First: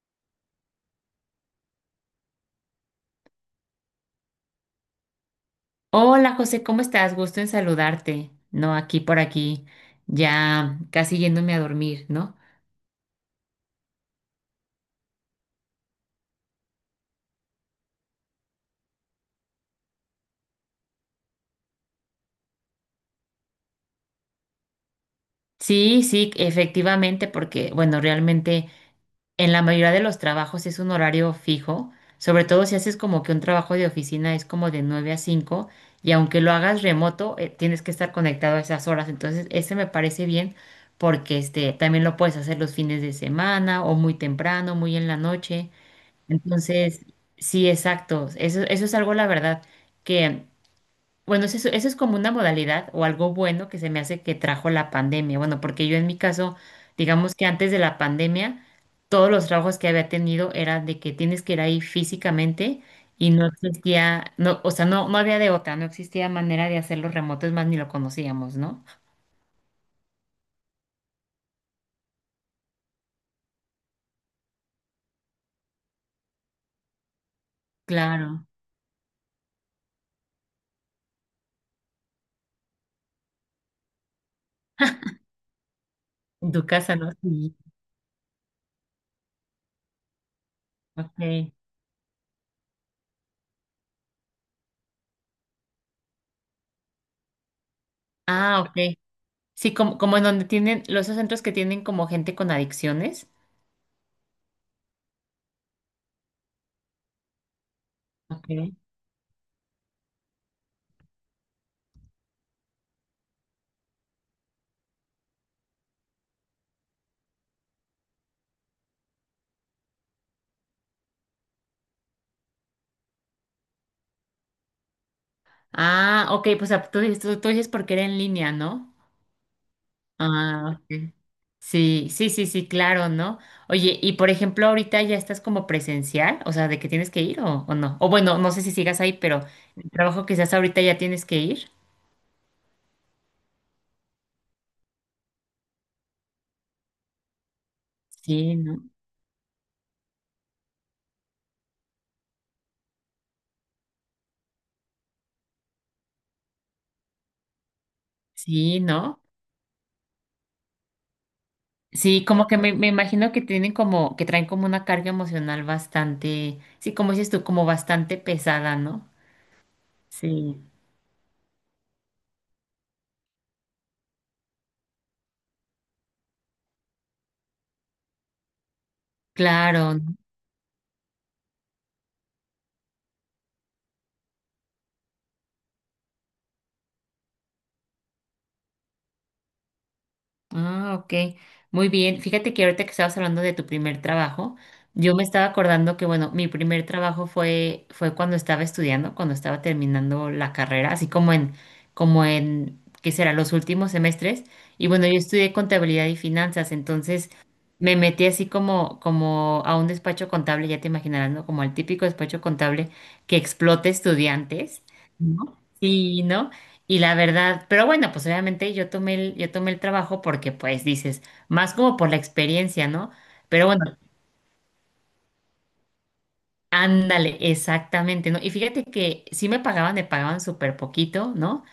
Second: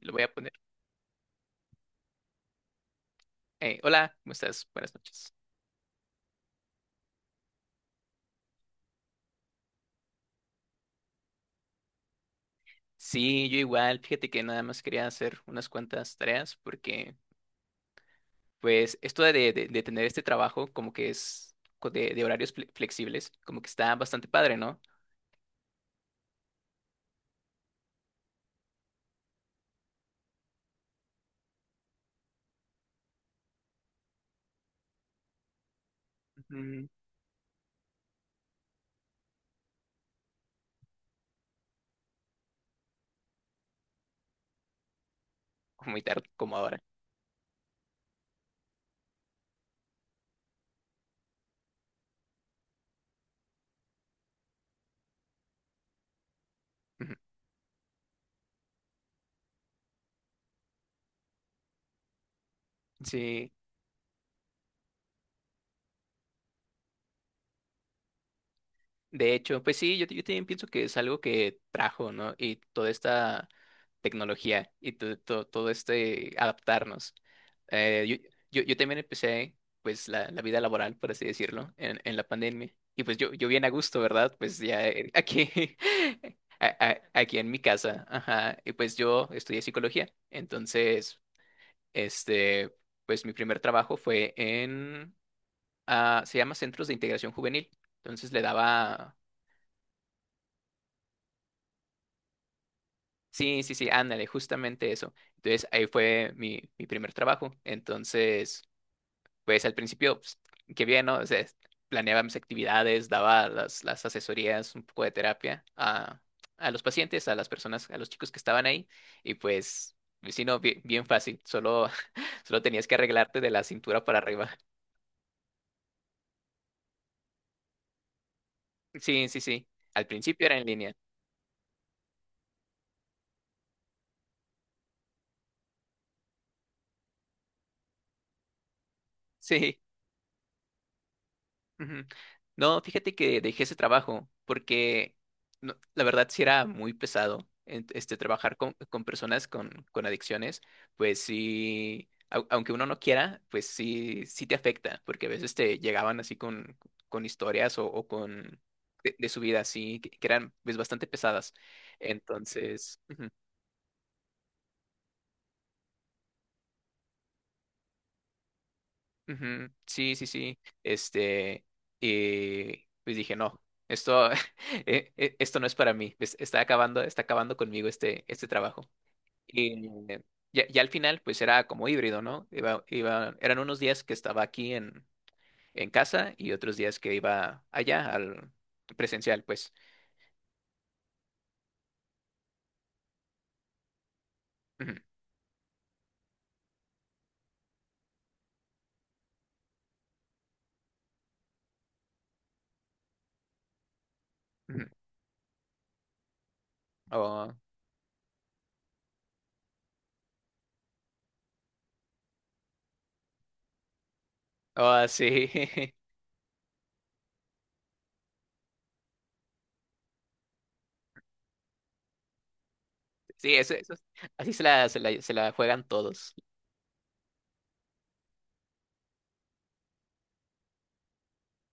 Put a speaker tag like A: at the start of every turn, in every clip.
A: Lo voy a poner. Hola, ¿cómo estás? Buenas noches.
B: Hola José, ¿cómo estás? Gusto en saludarte. No, aquí por aquí, ya casi yéndome a dormir, ¿no?
A: Sí, yo igual, fíjate que nada más quería hacer unas cuantas tareas porque, pues, esto de, de tener este trabajo como que es de horarios flexibles, como que está bastante padre, ¿no?
B: Sí, sí, efectivamente, porque bueno, realmente en la mayoría de los trabajos es un horario fijo, sobre todo si haces como que un trabajo de oficina es como de 9 a 5 y aunque lo hagas
A: Ujú.
B: remoto, tienes que estar conectado a esas horas. Entonces, ese me parece bien porque este también lo puedes hacer los fines de semana o muy temprano, muy en la noche.
A: Muy tarde, como ahora.
B: Entonces, sí, exacto. Eso es algo, la verdad, que, bueno, eso es como una modalidad o algo bueno que se me hace que trajo la pandemia. Bueno, porque yo en mi caso,
A: Ujú.
B: digamos que antes de la pandemia, todos los trabajos que había tenido eran de que tienes que ir ahí físicamente y no
A: Sí.
B: existía, no, o sea, no, no había de otra, no existía manera de hacerlo remoto, es más, ni lo conocíamos, ¿no?
A: De hecho, pues sí, yo también pienso que es algo que trajo, ¿no? Y toda esta tecnología y todo este adaptarnos. Eh,
B: Claro.
A: yo, yo también empecé, pues, la vida laboral, por así decirlo, en la pandemia. Y pues yo bien a gusto, ¿verdad? Pues ya aquí,
B: En tu casa, ¿no?
A: aquí en
B: Sí.
A: mi casa. Ajá. Y pues yo estudié psicología. Entonces,
B: Ok.
A: este, pues mi primer trabajo fue en, se llama Centros de Integración Juvenil. Entonces le
B: Ah, ok.
A: daba.
B: Sí, como, como en donde tienen, los esos centros que tienen como gente con adicciones.
A: Sí, sí, sí, ándale, justamente eso. Entonces, ahí fue mi, mi primer trabajo. Entonces,
B: Ok.
A: pues al principio, pues, qué bien, ¿no? O sea, planeaba mis actividades, daba las asesorías, un poco de terapia a los pacientes, a las personas, a los chicos que estaban ahí. Y pues, pues, sí, no, bien, bien fácil, solo, solo tenías que arreglarte de la cintura para arriba.
B: Ah, ok, pues ah, tú, dices- tú dices porque era en línea, ¿no?
A: Sí, sí, sí. Al principio era en
B: Ah,
A: línea.
B: ok. Sí, sí, sí, sí, claro, ¿no? Oye, y por ejemplo, ahorita ya estás como presencial, o sea, de que tienes que ir o no. O bueno, no sé si sigas ahí, pero
A: Sí.
B: el trabajo que estás ahorita ya tienes que ir.
A: Ujú. No, fíjate que dejé ese trabajo porque la verdad sí era muy pesado este trabajar
B: Sí, ¿no?
A: con personas con adicciones, pues sí, aunque uno no quiera, pues sí, sí te afecta, porque a veces te llegaban así con historias o con
B: Sí, ¿no?
A: de su vida así, que eran pues bastante pesadas.
B: Sí, como que me
A: Entonces, ujú.
B: imagino que tienen como, que traen como una carga emocional bastante, sí, como dices tú, como bastante pesada, ¿no?
A: Ujú, sí, sí, sí.
B: Sí.
A: Y pues dije, no, esto, esto no es para mí. Está acabando conmigo este, este trabajo. Y
B: Claro, ¿no?
A: eh, ya, ya al final, pues era como híbrido, ¿no? Iba, iba, eran unos días que estaba aquí en casa y otros días que iba allá al presencial, pues.
B: Ah, ok. Muy bien. Fíjate que ahorita que estabas hablando de tu primer trabajo,
A: Ujú,
B: yo me estaba acordando que, bueno, mi primer trabajo fue cuando estaba estudiando, cuando estaba terminando la carrera, así como en, como en, ¿qué será? Los últimos semestres.
A: ujú.
B: Y bueno, yo estudié contabilidad y finanzas, entonces
A: Oh,
B: me metí así como a un despacho contable, ya te imaginarás, ¿no? Como al típico despacho contable que explota estudiantes,
A: oh,
B: ¿no?
A: sí.
B: Sí, ¿no? Y la verdad, pero bueno, pues obviamente yo tomé el trabajo porque pues dices, más como por la experiencia, ¿no?
A: Sí,
B: Pero
A: eso,
B: bueno,
A: eso, así se la, se la, se la juegan todos,
B: ándale, exactamente, ¿no? Y fíjate que sí me pagaban súper poquito, ¿no?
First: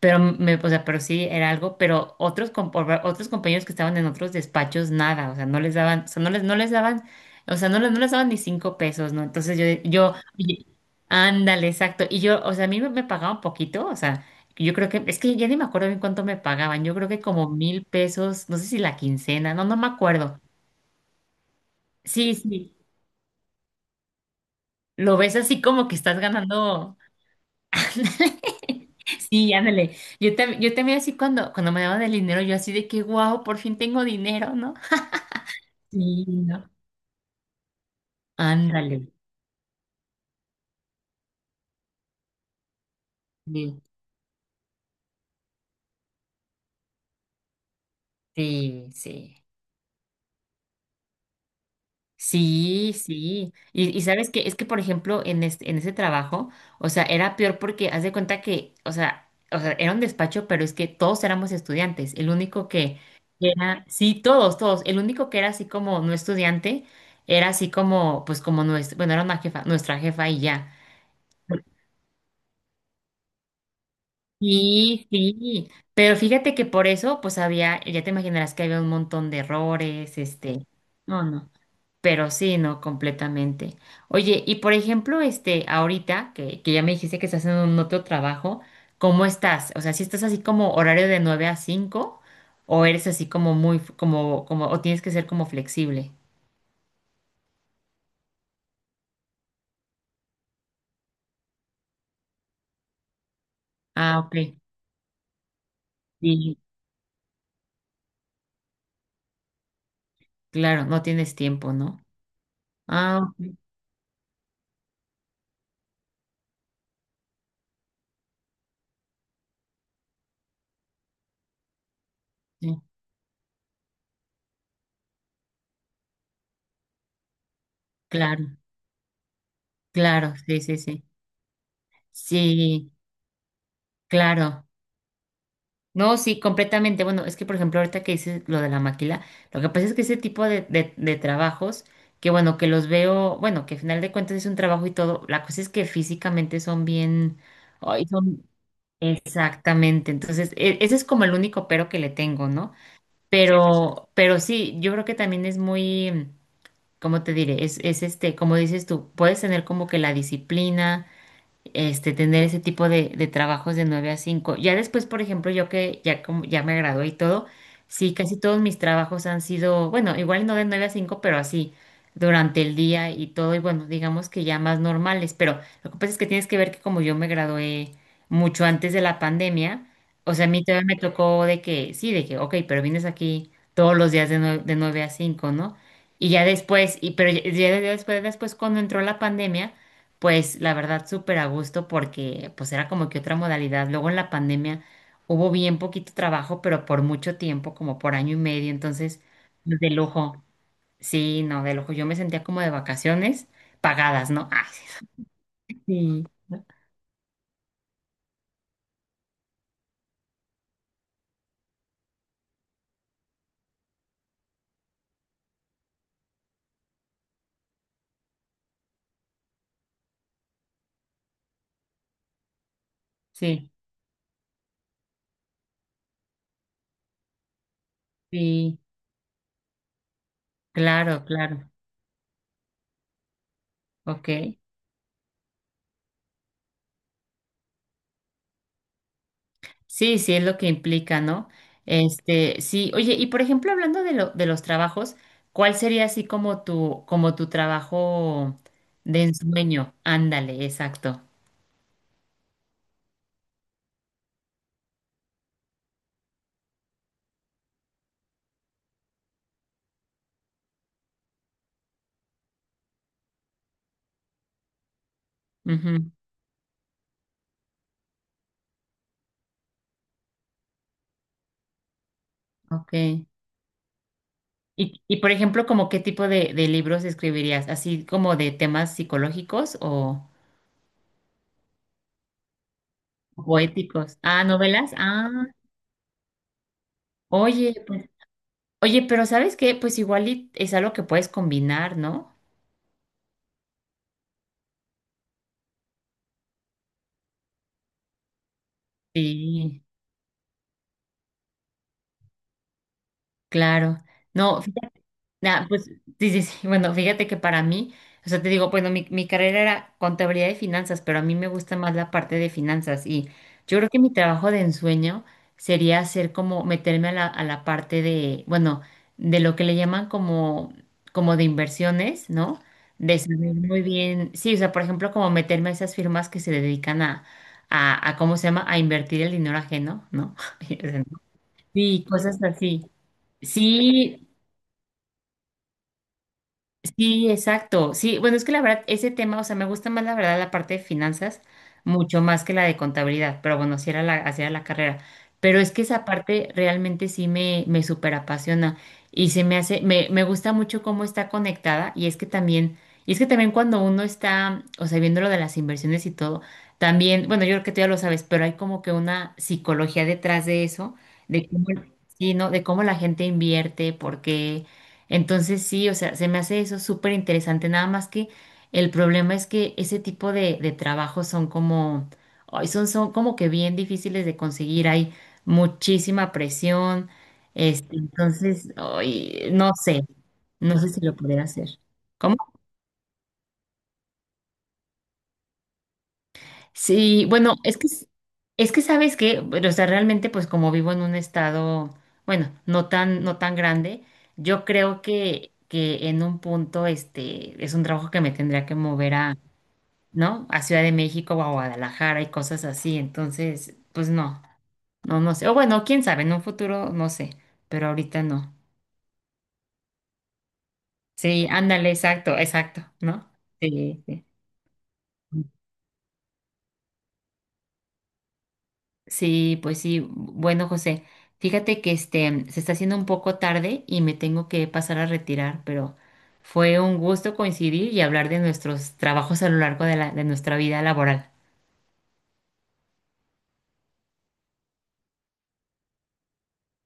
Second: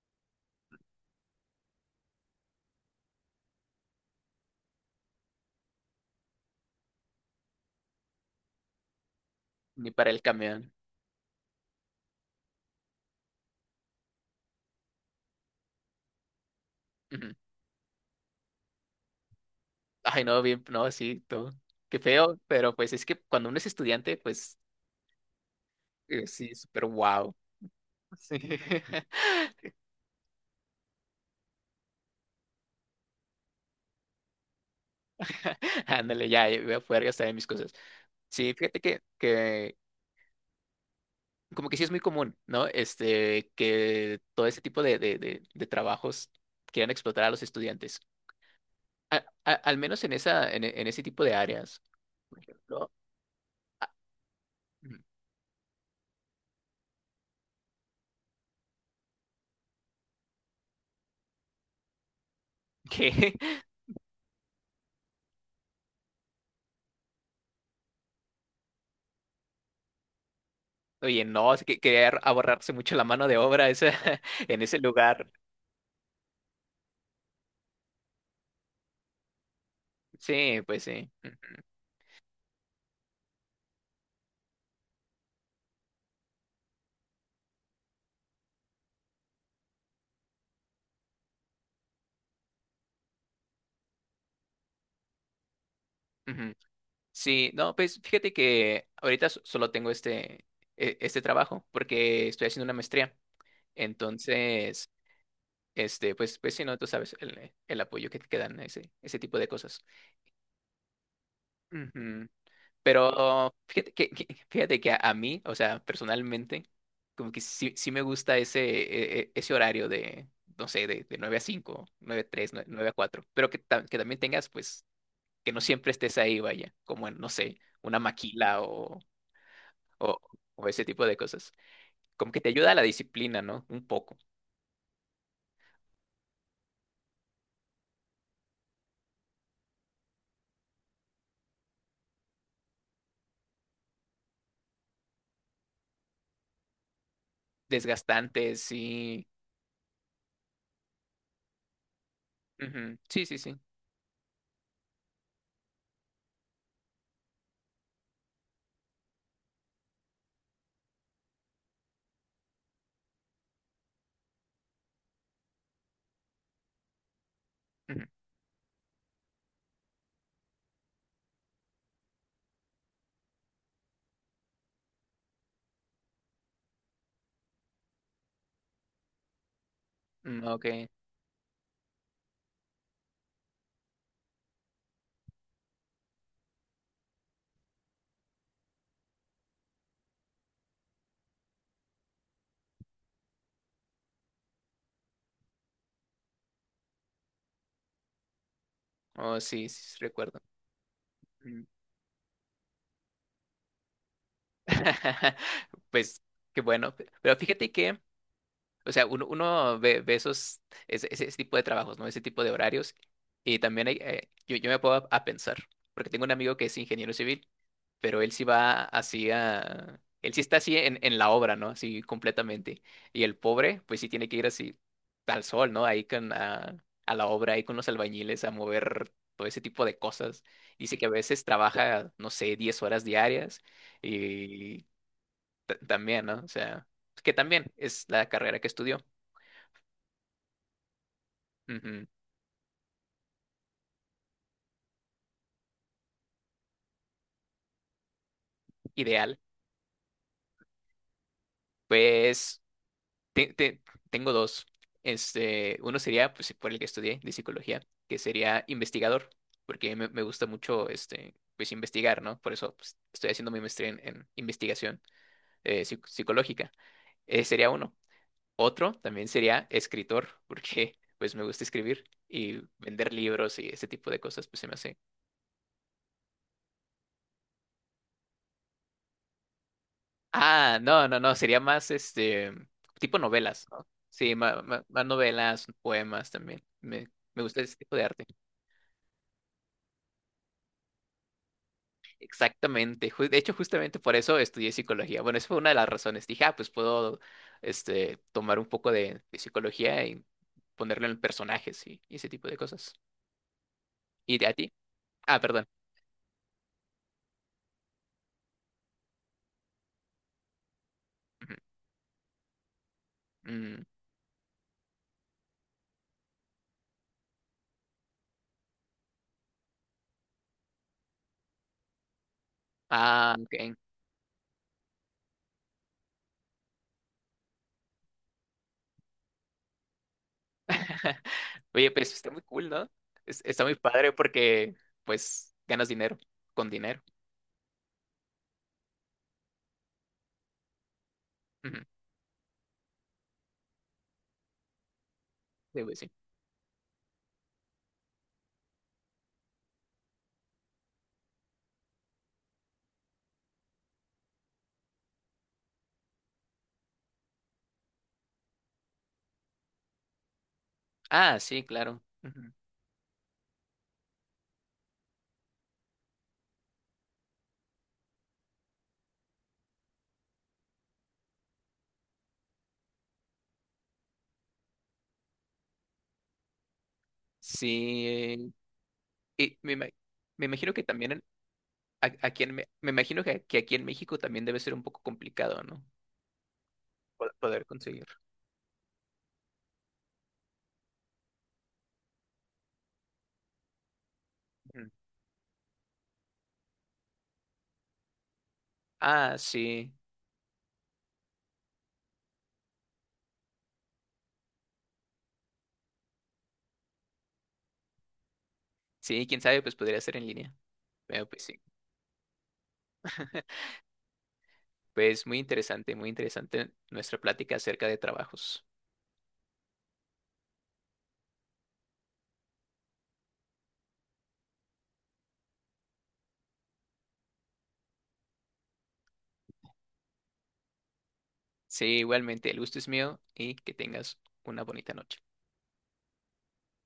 B: Pero me, o sea, pero sí era algo, pero otros, com- por- otros compañeros que estaban en otros despachos, nada, o sea, no les daban, o sea, no les daban, o sea, no les daban ni cinco pesos, ¿no? Entonces
A: ni
B: yo,
A: para
B: yo,
A: el
B: oye,
A: camión.
B: ándale, exacto. Y yo, o sea, a mí me pagaban poquito, o sea, yo creo que, es que ya ni me acuerdo bien cuánto me pagaban, yo creo que como mil pesos, no sé si la quincena, no, no me
A: Ay,
B: acuerdo.
A: no, bien, no, sí, todo. Qué
B: Sí,
A: feo, pero
B: sí,
A: pues es que cuando uno es estudiante, pues
B: lo ves así como que estás
A: sí, súper
B: ganando.
A: wow. Sí.
B: Sí, ándale. Yo, tam- yo también así cuando, cuando me daban el dinero, yo así de que, wow, por fin tengo dinero, ¿no? Sí,
A: Ándale, ya,
B: no.
A: voy a poder gastar en mis cosas. Sí, fíjate
B: Ándale.
A: que como que sí es muy común, ¿no? Este,
B: Sí,
A: que todo ese tipo de, de trabajos quieran explotar a los estudiantes.
B: sí, sí.
A: Al menos en esa, en, en ese tipo de áreas, por ejemplo,
B: Sí, sí. Y sabes que es que, por
A: mm,
B: ejemplo, en este, en ese trabajo, o sea, era peor porque haz de cuenta que, o sea, era un despacho, pero es que todos éramos estudiantes. El único que
A: que,
B: era, sí, todos, todos. El único que era así como no estudiante, era así como, pues como nuestra, bueno, era una jefa, nuestra jefa y ya.
A: oye, no, es que quería ahorrarse mucho la mano de obra esa, en ese
B: Sí,
A: lugar.
B: sí, pero fíjate que por eso, pues había, ya te imaginarás que había un montón de errores,
A: Sí,
B: este,
A: pues sí.
B: no, no, pero sí, no, completamente. Oye, y por ejemplo, este, ahorita que ya me dijiste que estás haciendo un otro trabajo, ¿cómo estás? O sea, si estás así como horario de 9 a 5 o eres así como muy, f- como, como, o tienes que ser como flexible?
A: Ujú. Sí, no, pues fíjate que ahorita solo tengo este, este trabajo porque estoy haciendo una maestría.
B: Ah, ok,
A: Entonces, este, pues, pues
B: sí,
A: sí, no, tú sabes el apoyo que te dan ese, ese tipo de cosas.
B: claro, no tienes tiempo, ¿no?
A: Ujú.
B: Ah, ok,
A: Pero fíjate que, fíjate que a mí, o sea, personalmente, como que sí, sí me gusta ese, ese horario de, no sé, de 9 a 5 9 a 3,
B: sí,
A: 9 a 4 pero que, que también tengas, pues, que no siempre estés ahí, vaya, como en, no sé, una
B: claro,
A: maquila o, o,
B: claro, sí,
A: o
B: sí,
A: ese
B: sí.
A: tipo de cosas. Como que te ayuda a la
B: Sí,
A: disciplina, ¿no? Un poco.
B: claro, no, sí, completamente. Bueno, es que por ejemplo, ahorita que dices lo de la maquila, lo que pasa es que ese tipo de trabajos, que bueno, que los veo, bueno, que al final de cuentas es un trabajo y todo, la cosa es que físicamente son bien, ay, son
A: Desgastante, sí.
B: exactamente. Entonces, e- ese es como el único pero que le tengo, ¿no?
A: Ujú, sí, sí, sí.
B: Pero sí, yo creo que también es muy, ¿cómo te diré? Es este, como dices tú, puedes tener como que la disciplina este, tener ese tipo de trabajos de 9 a 5. Ya después, por ejemplo, yo que ya, como, ya me gradué y todo,
A: Ujú,
B: sí, casi todos mis trabajos han sido, bueno, igual no de 9 a 5, pero así, durante el día y todo, y bueno, digamos que ya más normales, pero lo que pasa es que tienes que ver que como yo me gradué mucho antes de la pandemia, o sea, a mí
A: ok.
B: todavía me tocó de que, sí, de que, ok, pero vienes aquí todos los días de 9 de 9 a 5, ¿no? Y ya después, y, pero ya después, después cuando entró la pandemia, pues la verdad, súper a gusto porque pues era como que otra modalidad. Luego en la pandemia hubo bien poquito trabajo, pero por mucho tiempo, como por año y medio, entonces
A: Oh, sí,
B: pues,
A: sí,
B: de
A: sí, recuerdo.
B: lujo. Sí,
A: Mm.
B: no, de lujo. Yo me sentía como de vacaciones pagadas, ¿no? Ay,
A: Pues
B: sí,
A: qué bueno. Pero fíjate que, o sea, uno ve, ve esos, ese tipo de trabajos, ¿no? Ese tipo de horarios. Y también hay, yo, yo me puedo a pensar, porque tengo un amigo que es ingeniero civil, pero él sí va así a... Él sí está así en la obra, ¿no? Así completamente. Y el
B: sí,
A: pobre, pues sí tiene que ir así al sol, ¿no? Ahí con, a la obra, ahí con los albañiles a
B: sí,
A: mover todo ese tipo de cosas. Dice que a
B: claro,
A: veces
B: claro.
A: trabaja, no sé, 10 horas diarias
B: Ok.
A: y también, ¿no? O sea, que también es la carrera que estudió.
B: Sí, sí, es lo que implica, ¿no?
A: Ujú,
B: Este, sí, oye, y por ejemplo, hablando de lo, de los trabajos, ¿cuál sería así como tu trabajo de
A: ideal.
B: ensueño? Ándale, exacto.
A: Pues te- te- tengo dos. Este, uno sería, pues, por el que estudié de psicología, que sería investigador, porque me gusta mucho, este, pues, investigar, ¿no? Por eso, pues, estoy haciendo mi maestría en investigación
B: Ujú,
A: psicológica. Sería uno. Otro también sería escritor, porque, pues, me gusta escribir y vender
B: ok.
A: libros y ese tipo de cosas, pues, se me hace.
B: Y por ejemplo, ¿como qué tipo de libros escribirías? ¿Así como de temas psicológicos
A: Ah, no, no, no, sería más este tipo
B: o
A: novelas, ¿no?
B: éticos?
A: Sí,
B: Ah, novelas.
A: más,
B: Ah,
A: novelas, poemas también. Me gusta ese
B: oye,
A: tipo de
B: pues-
A: arte.
B: oye, pero ¿sabes qué? Pues igual y es algo que puedes combinar, ¿no?
A: Exactamente. De hecho, justamente por eso estudié psicología. Bueno, esa fue una de las razones. Dije, ah, pues puedo este, tomar un poco de
B: Sí,
A: psicología y ponerlo en personajes y ese tipo de cosas.
B: claro.
A: ¿Y de a
B: No,
A: ti? Ah, perdón.
B: nah, pues sí, sí, sí. Bueno, fíjate que para mí, o sea, te digo, bueno, mi carrera era contabilidad y finanzas, pero a mí me
A: Ujú.
B: gusta más la parte de finanzas y yo
A: Mm,
B: creo que mi trabajo de ensueño sería hacer como meterme a la parte de, bueno, de lo que le llaman como, como de inversiones, ¿no? De
A: ah,
B: saber
A: ok.
B: muy bien, sí, o sea, por ejemplo, como meterme a esas firmas que se dedican a, a ¿cómo se llama? A invertir el dinero ajeno, ¿no?
A: Oye,
B: Y
A: pues está muy
B: cosas
A: cool, ¿no?
B: así.
A: Está muy padre
B: Sí,
A: porque, pues, ganas dinero con dinero.
B: sí, exacto. Sí, bueno, es que la verdad, ese tema, o sea, me gusta más la verdad la parte de finanzas, mucho más que la de contabilidad, pero bueno, así era la carrera. Pero es
A: Sí,
B: que
A: güey,
B: esa
A: sí.
B: parte realmente sí me súper apasiona y se me hace, me gusta mucho cómo está conectada y es que también, y es que también cuando uno está, o sea, viendo lo de las inversiones y todo, también, bueno, yo creo que tú ya lo sabes, pero hay como que una psicología detrás de eso,
A: Ah,
B: de
A: sí,
B: cómo,
A: claro.
B: sí, ¿no?
A: Ujú.
B: De cómo la gente invierte, por qué. Entonces sí, o sea, se me hace eso súper interesante, nada más que el problema es que ese tipo de trabajos son como, ay, son, son como que bien difíciles de conseguir, hay muchísima presión, este,
A: Sí.
B: entonces, ay,
A: Y
B: no
A: me,
B: sé,
A: me imagino
B: no
A: que
B: sé si
A: también
B: lo pudiera hacer. ¿Cómo?
A: aquí en, me me imagino que aquí en México también debe ser un poco complicado, ¿no?
B: Sí, bueno,
A: Poder conseguir.
B: es que sabes que, o sea, realmente pues como vivo en un estado, bueno, no tan, no tan grande, yo
A: Ujú.
B: creo que en un punto este es un trabajo que me tendría que mover
A: Ah,
B: a,
A: sí.
B: ¿no? A Ciudad de México o a Guadalajara y cosas así, entonces, pues no, no, no sé, o bueno, quién sabe, en un futuro no sé, pero ahorita no.
A: Sí, quién sabe, pues podría ser en línea. Pero pues
B: Sí,
A: sí.
B: ándale, exacto, exacto, ¿no? Sí, sí.
A: Pues muy interesante nuestra plática acerca de trabajos.
B: Sí, pues sí. Bueno, José, fíjate que este se está haciendo un poco tarde y me tengo que pasar a retirar, pero fue un gusto coincidir y hablar de nuestros trabajos a lo largo de la, de nuestra vida laboral.
A: Sí, igualmente, el gusto es mío y que tengas una bonita noche.